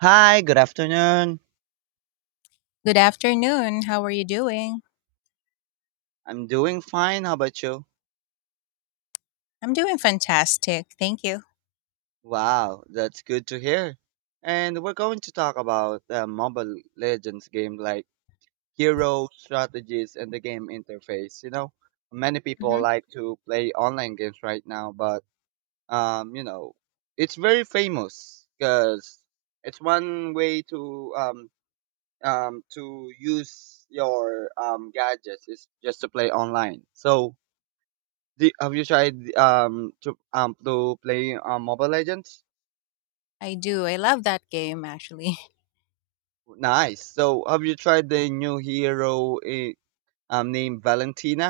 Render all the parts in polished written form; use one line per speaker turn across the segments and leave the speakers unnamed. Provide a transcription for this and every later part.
Hi, good afternoon.
Good afternoon. How are you doing?
I'm doing fine. How about you?
I'm doing fantastic. Thank you.
Wow, that's good to hear. And we're going to talk about Mobile Legends game like hero strategies and the game interface. You know, many people
Hmm.
like to play online games right now, but um, you know, it's very famous because it's one way to use your gadgets is just to play online. So have you tried to play Mobile Legends?
I do. I love that game, actually.
Nice. So have you tried the new hero named Valentina?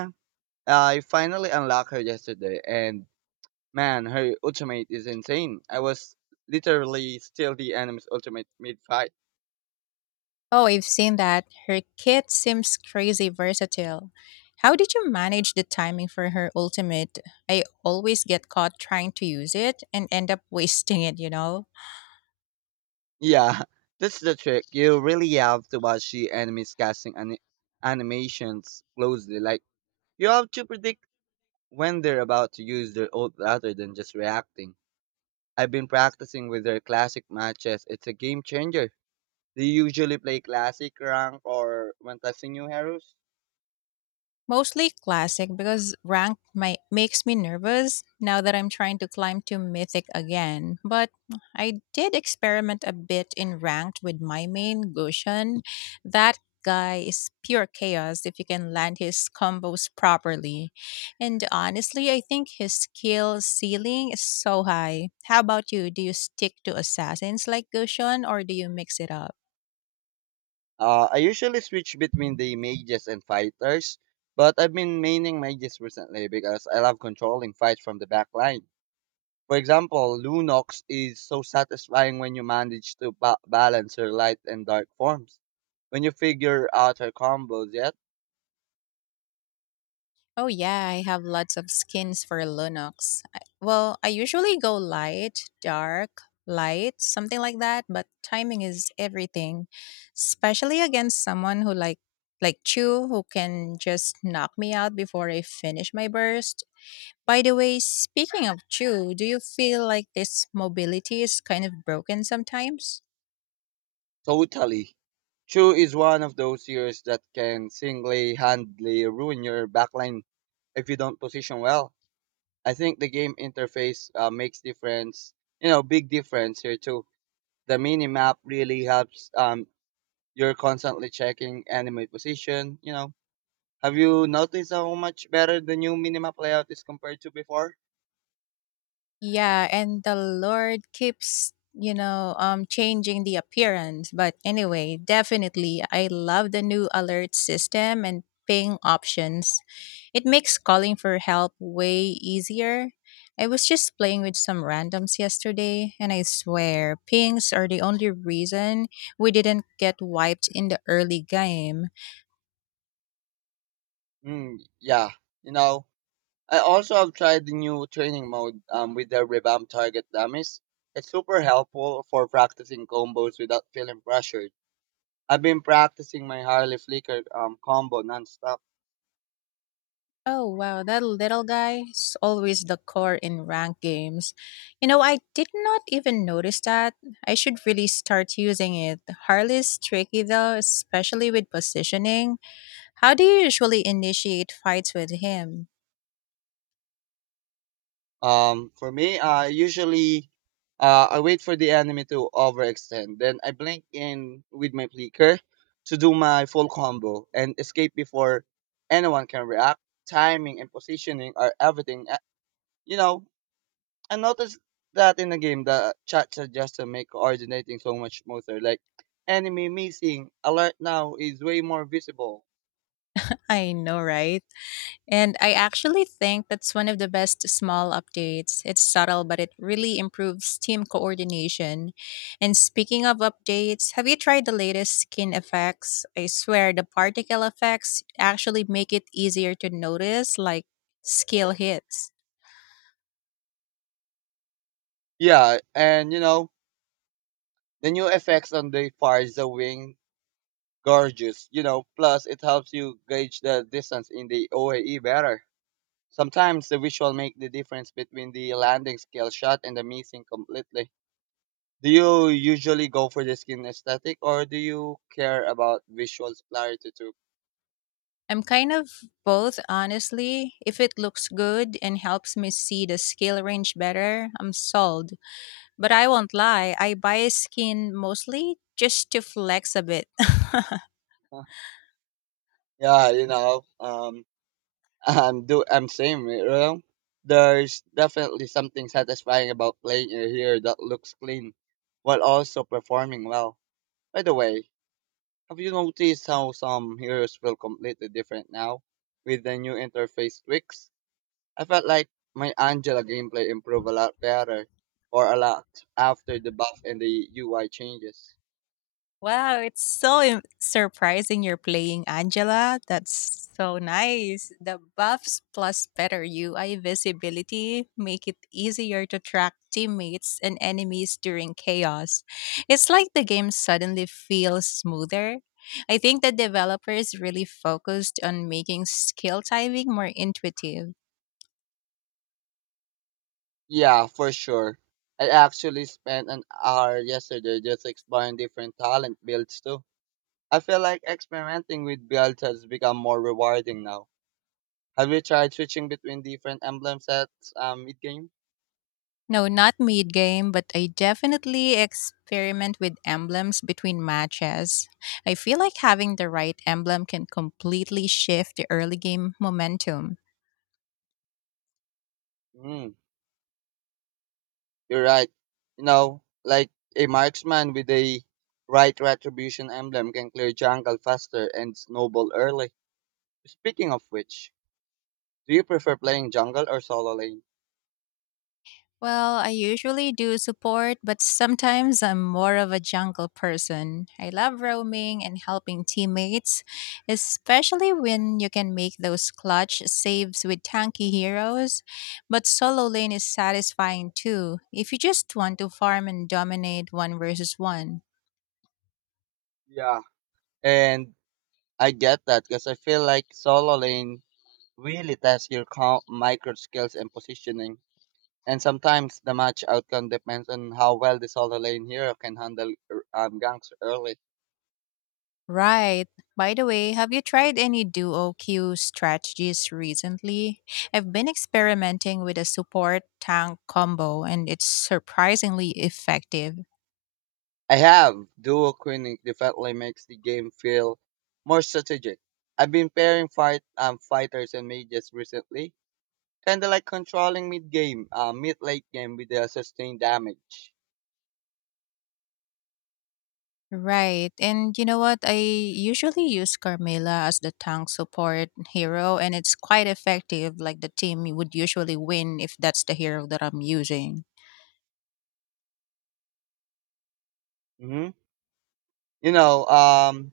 I finally unlocked her yesterday, and man, her ultimate is insane. I was literally still the enemy's ultimate mid fight.
Oh, I've seen that. Her kit seems crazy versatile. How did you manage the timing for her ultimate? I always get caught trying to use it and end up wasting it?
Yeah, that's the trick. You really have to watch the animations closely. Like you have to predict when they're about to use their ult rather than just reacting. I've been practicing with their classic matches. It's a game changer. Do you usually play classic rank or Fantasy New Heroes?
Mostly classic because makes me nervous now that I'm trying to climb to mythic again. But I did experiment a bit in ranked with my main Gushan. That guy is pure chaos if you can land his combos properly. And honestly, I think his skill ceiling is so high. How about you? Do you stick to assassins like Gushon or do you mix it up?
I usually switch between the mages and fighters, but I've been maining mages recently because I love controlling fights from the back line. For example, Lunox is so satisfying when you manage to balance her light and dark forms. When you figure out her combos yet,
Oh yeah, I have lots of skins for Linux. I usually go light, dark, light, something like that, but timing is everything, especially against someone who like Chu who can just knock me out before I finish my burst. By the way, speaking of Chu, do you feel like this mobility is kind of broken sometimes?
totally. Chu is one of those years that can single-handedly ruin your backline if you don't position well. I think the game interface makes difference, you know, big difference here too. The mini map really helps. You're constantly checking enemy position. You know, have you noticed how much better the new minimap layout is compared to before?
Yeah, and the Lord keeps, changing the appearance. But anyway, definitely I love the new alert system and ping options. It makes calling for help way easier. I was just playing with some randoms yesterday, and I swear, pings are the only reason we didn't get wiped in the early game.
Yeah, you know, I also have tried the new training mode with the revamp target dummies. It's super helpful for practicing combos without feeling pressured. I've been practicing my highly flicker combo nonstop.
Oh wow, that little guy is always the core in ranked games. You know, I did not even notice that. I should really start using it. Harley's tricky though, especially with positioning. How do you usually initiate fights with him?
For me, I usually I wait for the enemy to overextend, then I blink in with my flicker to do my full combo and escape before anyone can react. Timing and positioning are everything. You know, I noticed that in the game, the chat suggestion make coordinating so much smoother. Like enemy missing alert now is way more visible.
I know, right? And I actually think that's one of the best small updates. It's subtle, but it really improves team coordination. And speaking of updates, have you tried the latest skin effects? I swear the particle effects actually make it easier to notice, like skill hits.
Yeah, and the new effects on the far is the wing gorgeous. You know, plus it helps you gauge the distance in the OAE better. Sometimes the visual make the difference between the landing skill shot and the missing completely. Do you usually go for the skin aesthetic or do you care about visual clarity too?
I'm kind of both, honestly. If it looks good and helps me see the skill range better, I'm sold. But I won't lie, I buy skin mostly just to flex a bit.
Yeah, I'm same, there's definitely something satisfying about playing a hero that looks clean while also performing well. By the way, have you noticed how some heroes feel completely different now with the new interface tweaks? I felt like my Angela gameplay improved a lot better, or a lot, after the buff and the UI changes.
Wow, it's so surprising you're playing Angela. That's so nice. The buffs plus better UI visibility make it easier to track teammates and enemies during chaos. It's like the game suddenly feels smoother. I think the developers really focused on making skill timing more intuitive.
Yeah, for sure. I actually spent an hour yesterday just exploring different talent builds too. I feel like experimenting with builds has become more rewarding now. Have you tried switching between different emblem sets mid game?
No, not mid game, but I definitely experiment with emblems between matches. I feel like having the right emblem can completely shift the early game momentum.
Mm, you're right. You know, like a marksman with a right retribution emblem can clear jungle faster and snowball early. Speaking of which, do you prefer playing jungle or solo lane?
Well, I usually do support, but sometimes I'm more of a jungle person. I love roaming and helping teammates, especially when you can make those clutch saves with tanky heroes. But solo lane is satisfying too, if you just want to farm and dominate one versus one.
Yeah. And I get that because I feel like solo lane really tests your micro skills and positioning. And sometimes the match outcome depends on how well the solo lane hero can handle ganks early.
Right. By the way, have you tried any duo queue strategies recently? I've been experimenting with a support tank combo and it's surprisingly effective.
I have. Duo queening definitely makes the game feel more strategic. I've been pairing fighters and mages recently, kind of like controlling mid game, mid late game with the sustained damage.
Right. And you know what? I usually use Carmela as the tank support hero and it's quite effective. Like the team would usually win if that's the hero that I'm using.
Hmm. You know,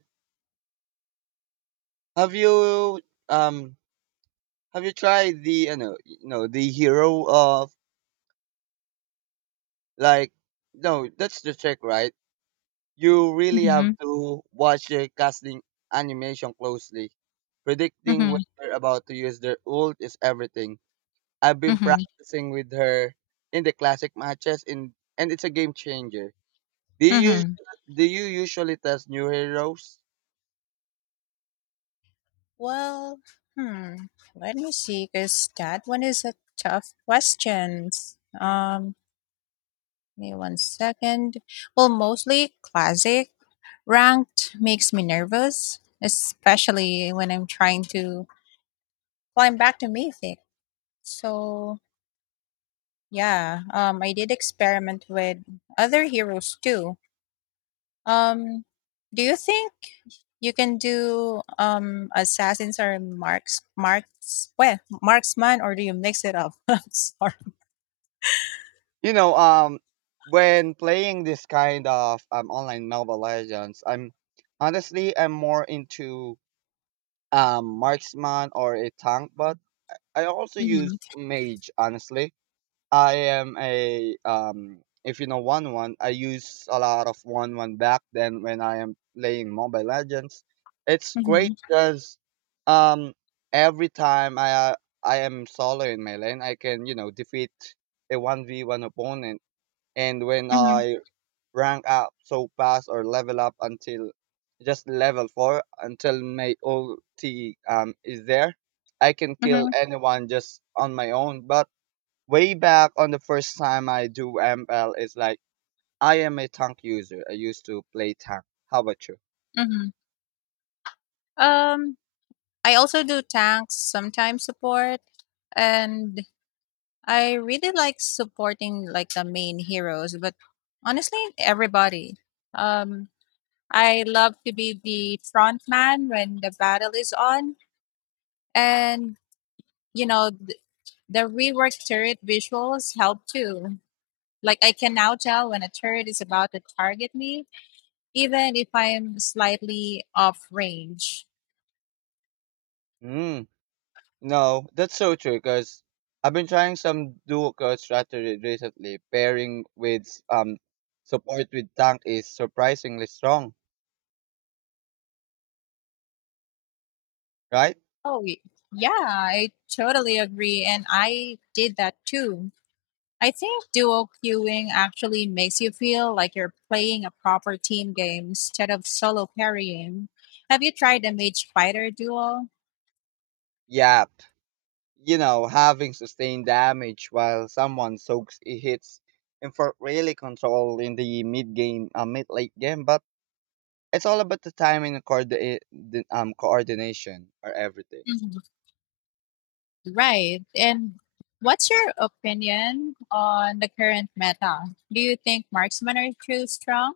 have you um have you tried the, the hero of like, no, that's the trick, right? You really have
Mm-hmm.
to watch the casting animation closely. Predicting when
Mm-hmm.
they're about to use their ult is everything. I've been
Mm-hmm.
practicing with her in the classic matches, in, and it's a game changer. Do you
Mm-hmm.
usually, do you usually test new heroes?
Well, hmm, let me see, because that one is a tough question. Um, Give me one second. Well, mostly classic. Ranked makes me nervous, especially when I'm trying to climb back to mythic. So yeah, I did experiment with other heroes too. Um, do you think you can do assassins or marksman or do you mix it up? I'm sorry.
You know, when playing this kind of online Mobile Legends, I'm honestly I'm more into marksman or a tank, but I also use
Mm-hmm,
mage. Honestly, I am a if you know one one, I use a lot of one one back then when I am playing Mobile Legends. It's great
mm-hmm,
because um, every time I am solo in my lane, I can you know defeat a one v one opponent, and when
mm-hmm,
I rank up so fast or level up until just level 4 until my ulti is there. I can kill
mm-hmm,
anyone just on my own. But way back on the first time I do ML, it's like I am a tank user. I used to play tank. How about you?
mm-hmm. Um, I also do tanks sometimes support, and I really like supporting like the main heroes. But honestly, everybody. Um, I love to be the front man when the battle is on, and you know, the reworked turret visuals help too. Like I can now tell when a turret is about to target me, even if I am slightly off range.
Mm, no, that's so true because I've been trying some dual code strategy recently. Pairing with support with tank is surprisingly strong, right?
Oh, y- yeah, I totally agree. And I did that too. I think duo queuing actually makes you feel like you're playing a proper team game instead of solo carrying. Have you tried a mage fighter duel?
Yeah, you know, having sustained damage while someone hits and for really control in the mid game, mid late game. But it's all about the timing and coordination or everything.
Mhm. Right. And what's your opinion on the current meta? Do you think marksmen are too strong?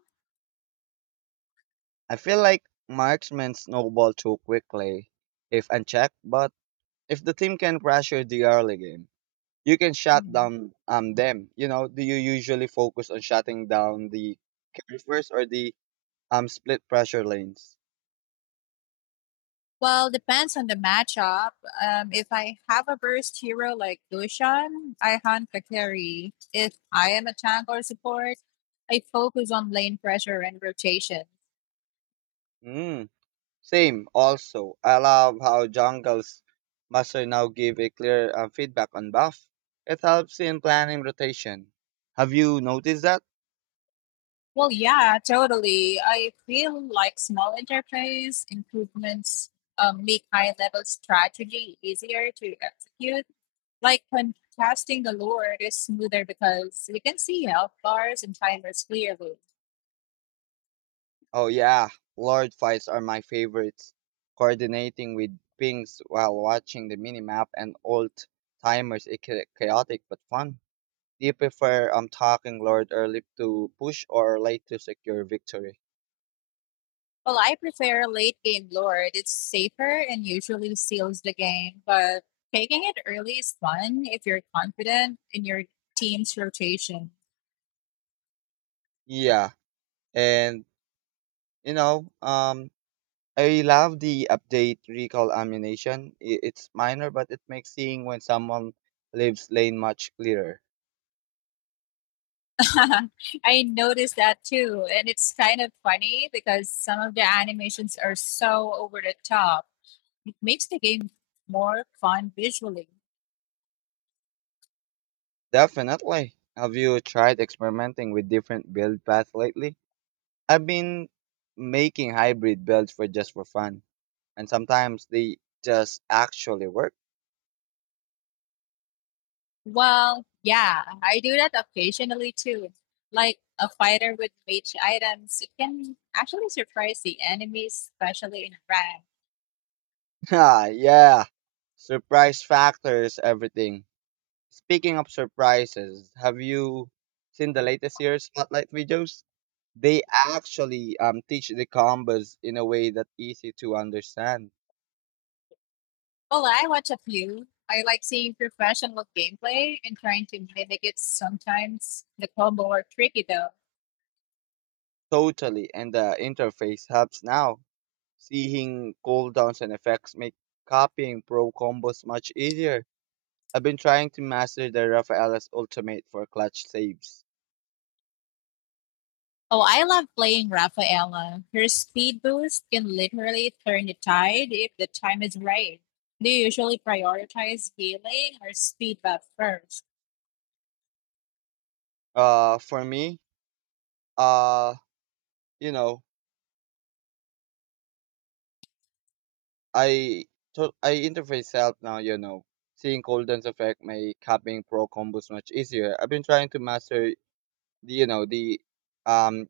I feel like marksmen snowball too quickly if unchecked, but if the team can pressure the early game, you can shut
Mm.
down them. You know, do you usually focus on shutting down the carry first or the split pressure lanes?
Well, depends on the matchup. If I have a burst hero like Dushan, I hunt the carry. If I am a tank or support, I focus on lane pressure and rotation.
Hmm. Same, also. I love how jungles master now give a clear feedback on buff. It helps in planning rotation. Have you noticed that?
Well, yeah, totally. I feel like small interface improvements make high level strategy easier to execute. Like when casting the Lord is smoother because you can see health bars and timers clearly.
Oh yeah, lord fights are my favorites. Coordinating with pings while watching the minimap and alt timers is chaotic but fun. Do you prefer talking lord early to push or late to secure victory?
Well, I prefer late game lord. It's safer and usually seals the game, but taking it early is fun if you're confident in your team's rotation.
Yeah, and you know um I love the update recall ammunition. It's minor, but it makes seeing when someone leaves lane much clearer.
I noticed that too, and it's kind of funny because some of the animations are so over the top. It makes the game more fun visually.
Definitely. Have you tried experimenting with different build paths lately? I've been making hybrid builds for just for fun, and sometimes they just actually work.
Well, yeah, I do that occasionally too. Like a fighter with mage items, it can actually surprise the enemies, especially in rank.
Ah, yeah. Surprise factors, everything. Speaking of surprises, have you seen the latest year's spotlight videos? They actually teach the combos in a way that's easy to understand.
Well, I watch a few. I like seeing professional gameplay and trying to mimic it sometimes. The combo are tricky though.
Totally, and the interface helps now. Seeing cooldowns and effects make copying pro combos much easier. I've been trying to master the Rafaela's ultimate for clutch saves.
Oh, I love playing Rafaela. Her speed boost can literally turn the tide if the time is right. Do you usually prioritize healing or speed buff first?
For me, uh, you know, I I interface help now. You know, seeing cooldowns effect make copying pro combos much easier. I've been trying to master, the, you know, the um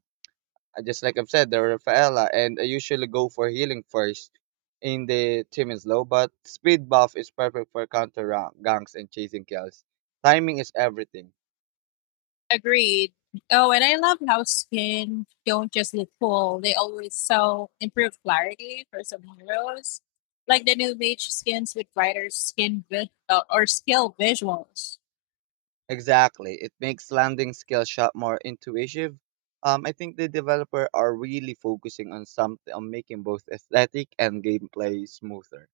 just like I've said, the Rafaela, and I usually go for healing first in the team is low, but speed buff is perfect for ganks and chasing kills. Timing is everything.
Agreed. Oh, and I love how skin don't just look cool; they always sell improved clarity for some heroes, like the new mage skins with brighter skin vi- or skill visuals.
Exactly. It makes landing skill shot more intuitive. I think the developer are really focusing on something on making both aesthetic and gameplay smoother.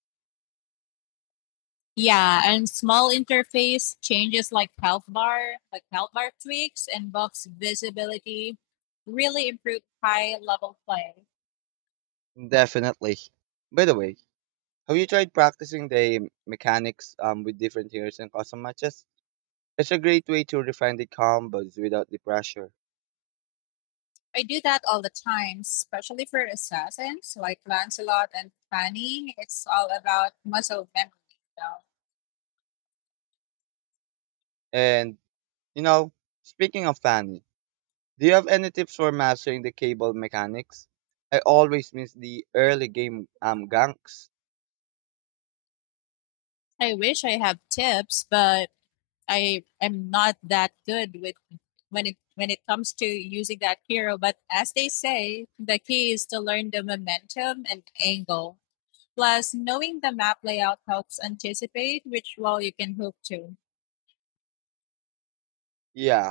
Yeah, and small interface changes like health bar tweaks and buffs visibility, really improve high level play.
Definitely. By the way, have you tried practicing the mechanics with different heroes and custom matches? It's a great way to refine the combos without the pressure.
I do that all the time, especially for assassins like Lancelot and Fanny. It's all about muscle memory. You know?
And, you know, speaking of fanning, do you have any tips for mastering the cable mechanics? I always miss the early game ganks.
I wish I have tips, but I am not that good with when it comes to using that hero. But as they say, the key is to learn the momentum and angle. Plus, knowing the map layout helps anticipate which wall you can hook to.
Yeah.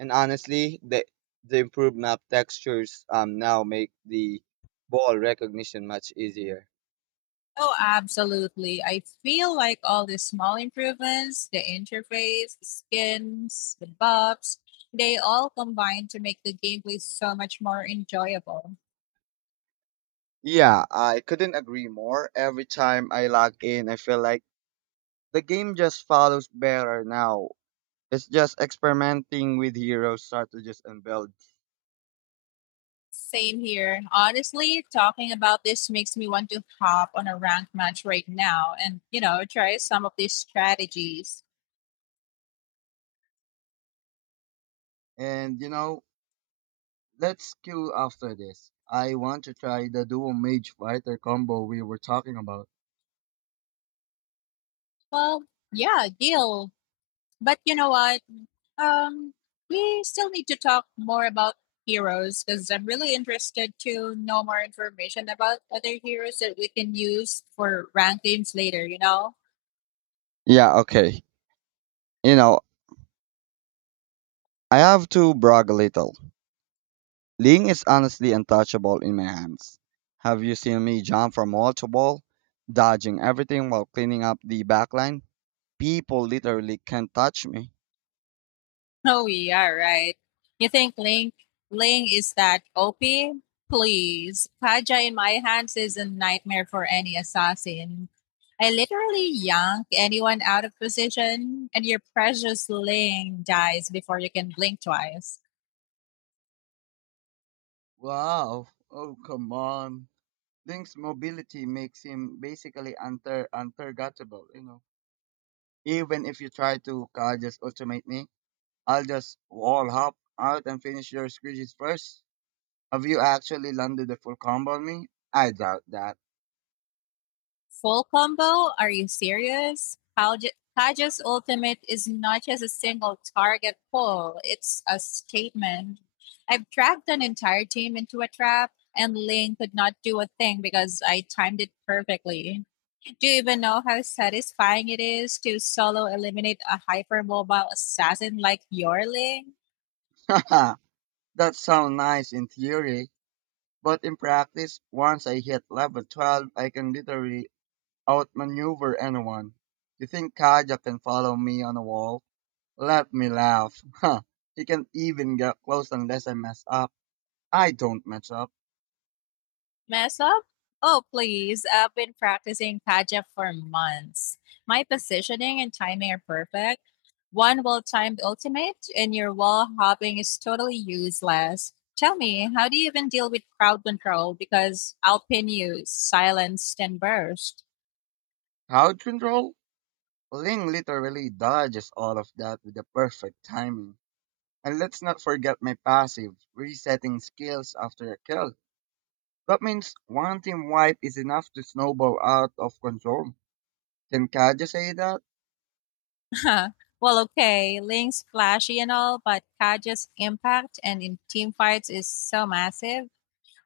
And honestly, the improved map textures now make the ball recognition much easier.
Oh, absolutely. I feel like all the small improvements, the interface, the skins, the buffs, they all combine to make the gameplay so much more enjoyable.
Yeah, I couldn't agree more. Every time I log in, I feel like the game just follows better now. It's just experimenting with heroes, strategies, and builds.
Same here. Honestly, talking about this makes me want to hop on a ranked match right now and, you know, try some of these strategies.
And you know, let's queue after this. I want to try the duo mage fighter combo we were talking about.
Well, yeah, deal. But you know what? Um, we still need to talk more about heroes because I'm really interested to know more information about other heroes that we can use for ranked games later, you know?
Yeah, okay. You know, I have to brag a little. Ling is honestly untouchable in my hands. Have you seen me jump from wall to wall, dodging everything while cleaning up the backline? People literally can't touch me.
Oh, yeah, right. You think Ling is that OP? Please. Kaja in my hands is a nightmare for any assassin. I literally yank anyone out of position, and your precious Ling dies before you can blink twice.
Wow. Oh, come on. Link's mobility makes him basically untargetable, you know. Even if you try to "God, just automate me," I'll just wall hop out and finish your screeches first. Have you actually landed the full combo on me? I doubt that.
Full combo? Are you serious? Kaja's ultimate is not just a single target pull, it's a statement. I've tracked an entire team into a trap, and Lane could not do a thing because I timed it perfectly. Do you even know how satisfying it is to solo eliminate a hypermobile assassin like Yorling?
That sounds nice in theory, but in practice, once I hit level 12, I can literally outmaneuver anyone. You think Kaja can follow me on a wall? Let me laugh. He can't even get close unless I mess up. I don't mess up.
Mess up? Oh, please. I've been practicing Kaja for months. My positioning and timing are perfect. One well timed ultimate, and your wall hopping is totally useless. Tell me, how do you even deal with crowd control? Because I'll pin you, silenced and burst.
Crowd control? Ling literally dodges all of that with the perfect timing. And let's not forget my passive, resetting skills after a kill. That means one team wipe is enough to snowball out of control. Can Kaja say that?
Well, okay, Link's flashy and all, but Kaja's impact and in team fights is so massive.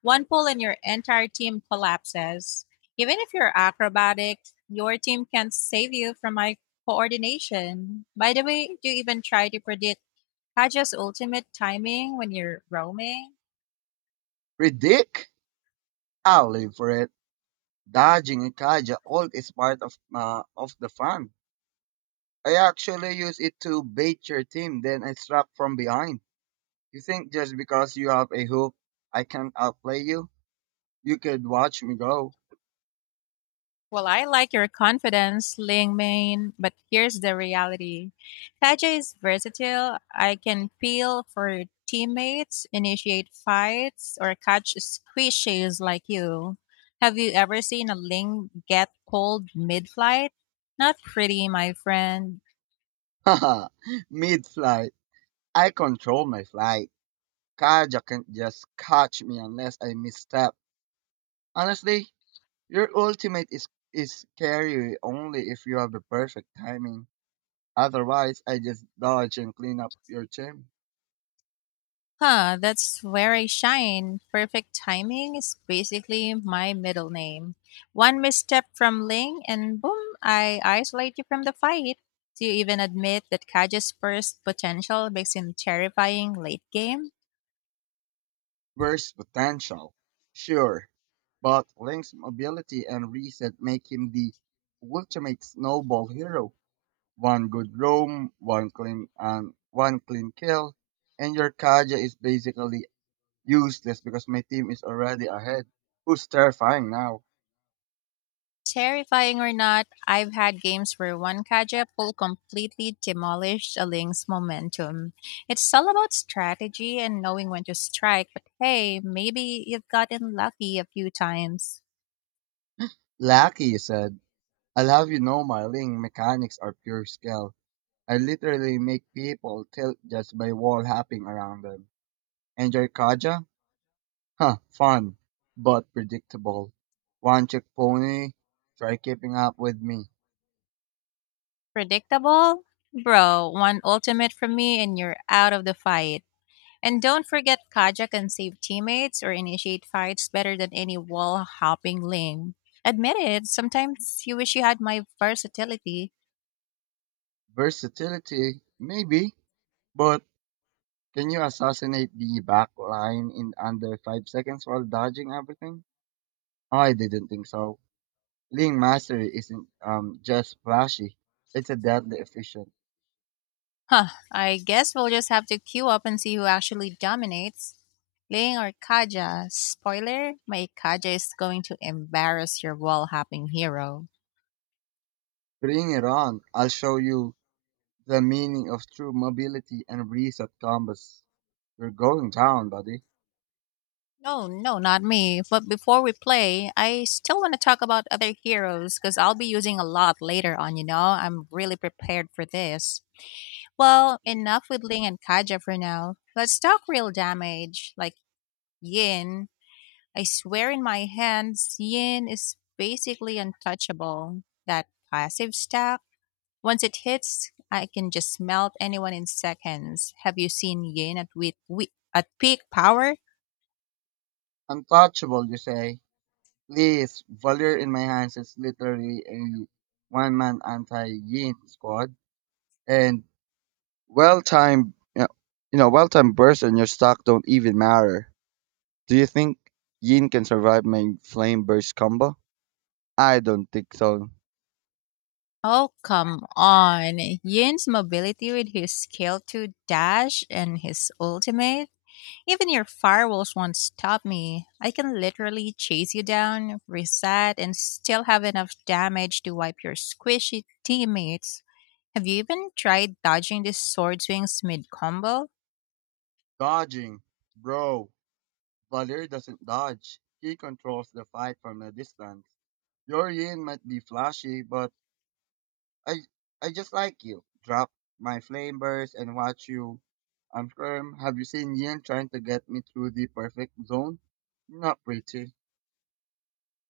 One pull and your entire team collapses. Even if you're acrobatic, your team can't save you from my coordination. By the way, do you even try to predict Haja's ultimate timing when you're roaming?
Ridic? I'll live for it. Dodging a Kaja ult is part of, of the fun. I actually use it to bait your team, then I strap from behind. You think just because you have a hook, I can't outplay you? You could watch me go.
Well, I like your confidence, Ling Main, but here's the reality. Kaja is versatile. I can peel for teammates, initiate fights, or catch squishes like you. Have you ever seen a Ling get pulled mid flight? Not pretty, my friend.
Haha, mid flight. I control my flight. Kaja can't just catch me unless I misstep. Honestly, your ultimate is scary only if you have the perfect timing. Otherwise, I just dodge and clean up your gym.
Huh, that's where I shine. Perfect timing is basically my middle name. One misstep from Ling, and boom, I isolate you from the fight. Do you even admit that Kaja's first potential makes him terrifying late game?
Worst potential? Sure, but Link's mobility and reset make him the ultimate snowball hero. One good roam, one clean and one clean kill, and your Kaja is basically useless because my team is already ahead. Who's terrifying now?
Terrifying or not, I've had games where one Kaja pull completely demolished a Ling's momentum. It's all about strategy and knowing when to strike, but hey, maybe you've gotten lucky a few times.
Lucky said, I'll have you know my Ling mechanics are pure skill. I literally make people tilt just by wall hopping around them. And your Kaja? Huh, fun, but predictable. One trick pony, try keeping up with me.
Predictable? Bro, one ultimate from me and you're out of the fight. And don't forget Kaja can save teammates or initiate fights better than any wall hopping lame. Admit it, sometimes you wish you had my versatility.
Versatility, maybe, but can you assassinate the back line in under 5 seconds while dodging everything? I didn't think so. Ling mastery isn't just flashy; it's a deadly efficient.
Huh, I guess we'll just have to queue up and see who actually dominates. Ling or Kaja? Spoiler, my Kaja is going to embarrass your wall hopping hero.
Bring it on! I'll show you the meaning of true mobility and reset combos. You're going down, buddy.
No, no, not me. But before we play, I still want to talk about other heroes because I'll be using a lot later on, you know? I'm really prepared for this. Well, enough with Ling and Kaja for now. Let's talk real damage, like Yin. I swear in my hands, Yin is basically untouchable. That passive stack, once it hits, I can just melt anyone in seconds. Have you seen Yin at peak power?
Untouchable, you say? Please, Valor in my hands is literally a one-man anti-Yin squad, and well time, well time bursts and your stock don't even matter. Do you think Yin can survive my flame burst combo? I don't think so.
Oh, come on. Yin's mobility with his scale 2 dash and his ultimate. Even your firewalls won't stop me. I can literally chase you down, reset, and still have enough damage to wipe your squishy teammates. Have you even tried dodging this sword swings mid combo?
Dodging. Bro, Valir doesn't dodge. He controls the fight from a distance. Your yin might be flashy, but I I just like you. Drop my flame burst and watch you. I'm firm. Have you seen Yin trying to get me through the perfect zone? Not pretty.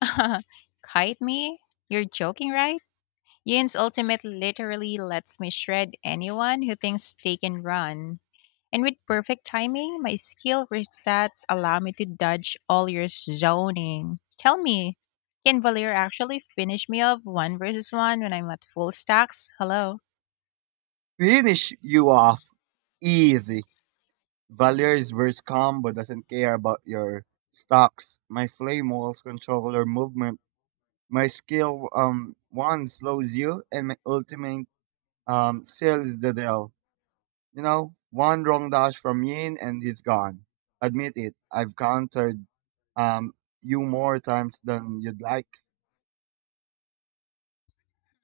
Kite me? You're joking, right? Yin's ultimate literally lets me shred anyone who thinks they can run. And with perfect timing, my skill resets allow me to dodge all your zoning. Tell me, can Valir actually finish me off one versus one when I'm at full stacks? Hello?
Finish you off. Easy. Valier wears calm but doesn't care about your stocks. My flame walls control your movement. My skill one slows you and my ultimate seals the deal. You know, one wrong dash from Yin and he's gone. Admit it, I've countered um you more times than you'd like.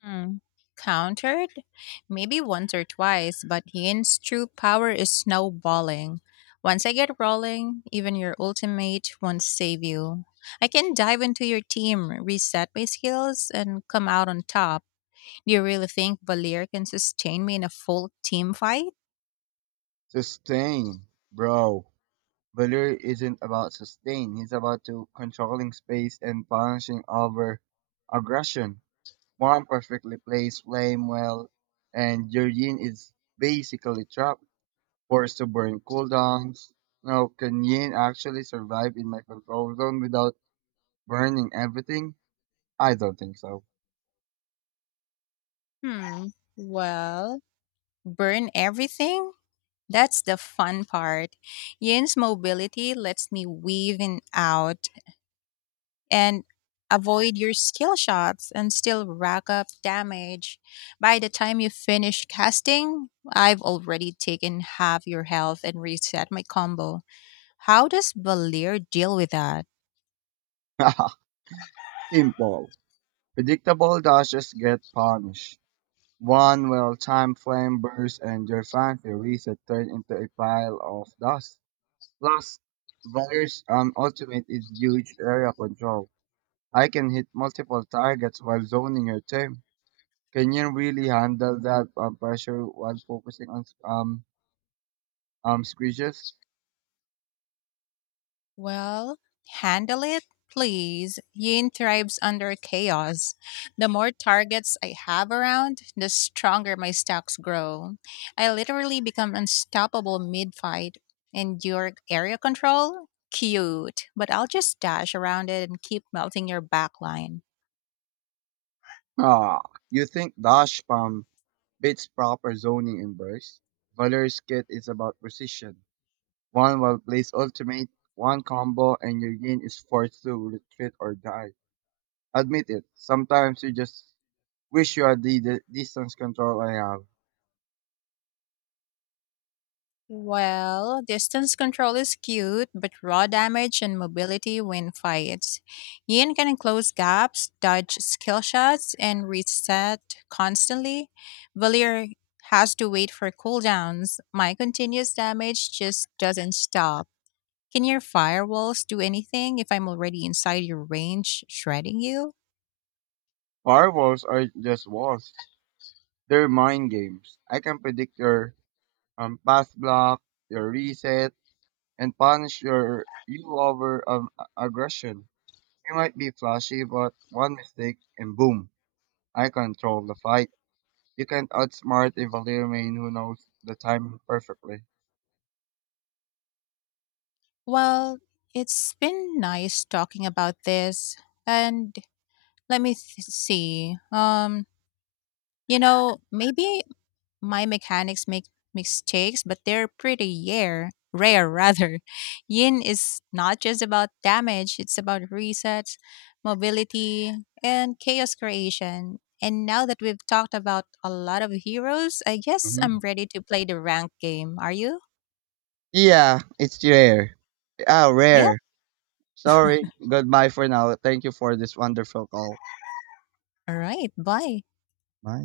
Hmm. Countered? Maybe once or twice, but Yin's true power is snowballing. Once I get rolling, even your ultimate won't save you. I can dive into your team, reset my skills, and come out on top. Do you really think Valir can sustain me in a full team fight?
Sustain, bro. Valor isn't about sustain. He's about to controlling space and punishing over aggression. One perfectly plays Flame well, and Juryin is basically trapped, forced to burn cooldowns. Now, can Yin actually survive in my control zone without burning everything? I don't think so.
Hmm. Well, burn everything? That's the fun part. Yin's mobility lets me weave in out and avoid your skill shots and still rack up damage. By the time you finish casting, I've already taken half your health and reset my combo. How does Valir deal with that?
Simple. Predictable dashes get punished. One well-timed flame burst and your fancy reset turn into a pile of dust. Plus, Valyr's ultimate is huge area control. I can hit multiple targets while zoning your team. Can you really handle that pressure while focusing on squeezes?
Well, handle it, please. Yin thrives under chaos. The more targets I have around, the stronger my stocks grow. I literally become unstoppable mid fight. And your area control? Cute. But I'll just dash around it and keep melting your back line.
Ah, you think dash spam beats proper zoning in burst? Valer's kit is about precision. One will place ultimate, one combo, and your yin is forced to retreat or die. Admit it. Sometimes you just wish you had the distance control I have.
Well, distance control is cute, but raw damage and mobility win fights. Yin can close gaps, dodge skill shots, and reset constantly. Valir has to wait for cooldowns. My continuous damage just doesn't stop. Can your firewalls do anything if I'm already inside your range, shredding you?
Firewalls are just walls. They're mind games. I can predict your pass block, your reset, and punish your you over aggression. You might be flashy, but one mistake and boom, I control the fight. You can't outsmart a Valyrian who knows the time perfectly.
Well, it's been nice talking about this, and let me see. You know, maybe my mechanics make mistakes, but they're pretty rare. Rare, rather. Yin is not just about damage, it's about resets, mobility, and chaos creation. And now that we've talked about a lot of heroes, I guess I'm
hmm
ready to play the rank game. Are you?
Yeah, it's rare. Ah,
Yep.
rare. Sorry. Goodbye for now. Thank you for this wonderful call.
All right. Bye.
Bye.